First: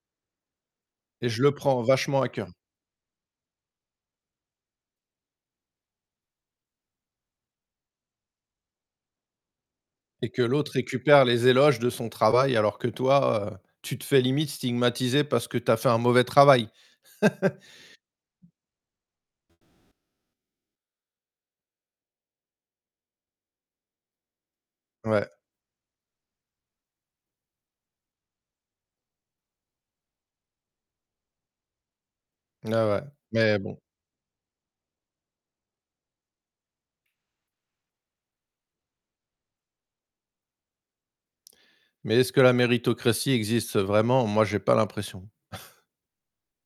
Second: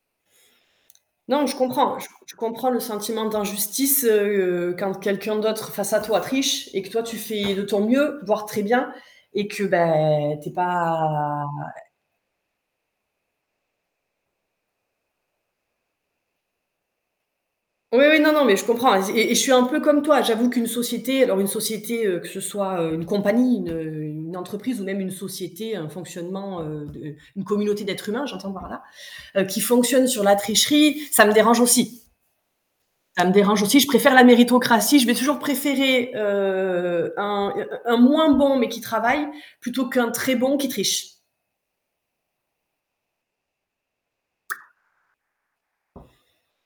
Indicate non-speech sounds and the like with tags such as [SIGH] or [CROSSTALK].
Et je Non, le je prends comprends je c vachement à je cœur. comprends le sentiment d'injustice, heu, quand quelqu'un d'autre face à toi triche et que toi tu fais de ton mieux, voire très bien, et que bah, Et que tu es l'autre récupère pas les éloges é de son travail alors que toi, heu, tu te fais limite stigmatiser parce que tu as fait un mauvais travail. [LAUGHS] Oui, oui, non, non, mais je comprends aze et et je suis un peu comme toi, j'avoue qu'une société, alors une société, heu, que ce soit, heu, une compagnie, une, heu, une entreprise ou même une Ouais. société, un fonctionnement, heu, de, une communauté d'êtres humains, j'entends par là. Heu, qui fonctionne sur la tricherie, ça me dérange aussi Bah, ouais, ça me mais dérange bon. aussi, je préfère la méritocratie, je vais toujours préférer, heu, un, heu heu, un moins bon, mais qui travaille, plutôt qu'un très bon qui triche. Mais est-ce que la méritocratie existe vraiment? Moi, j'ai pas l'impression. [CHUCKLES]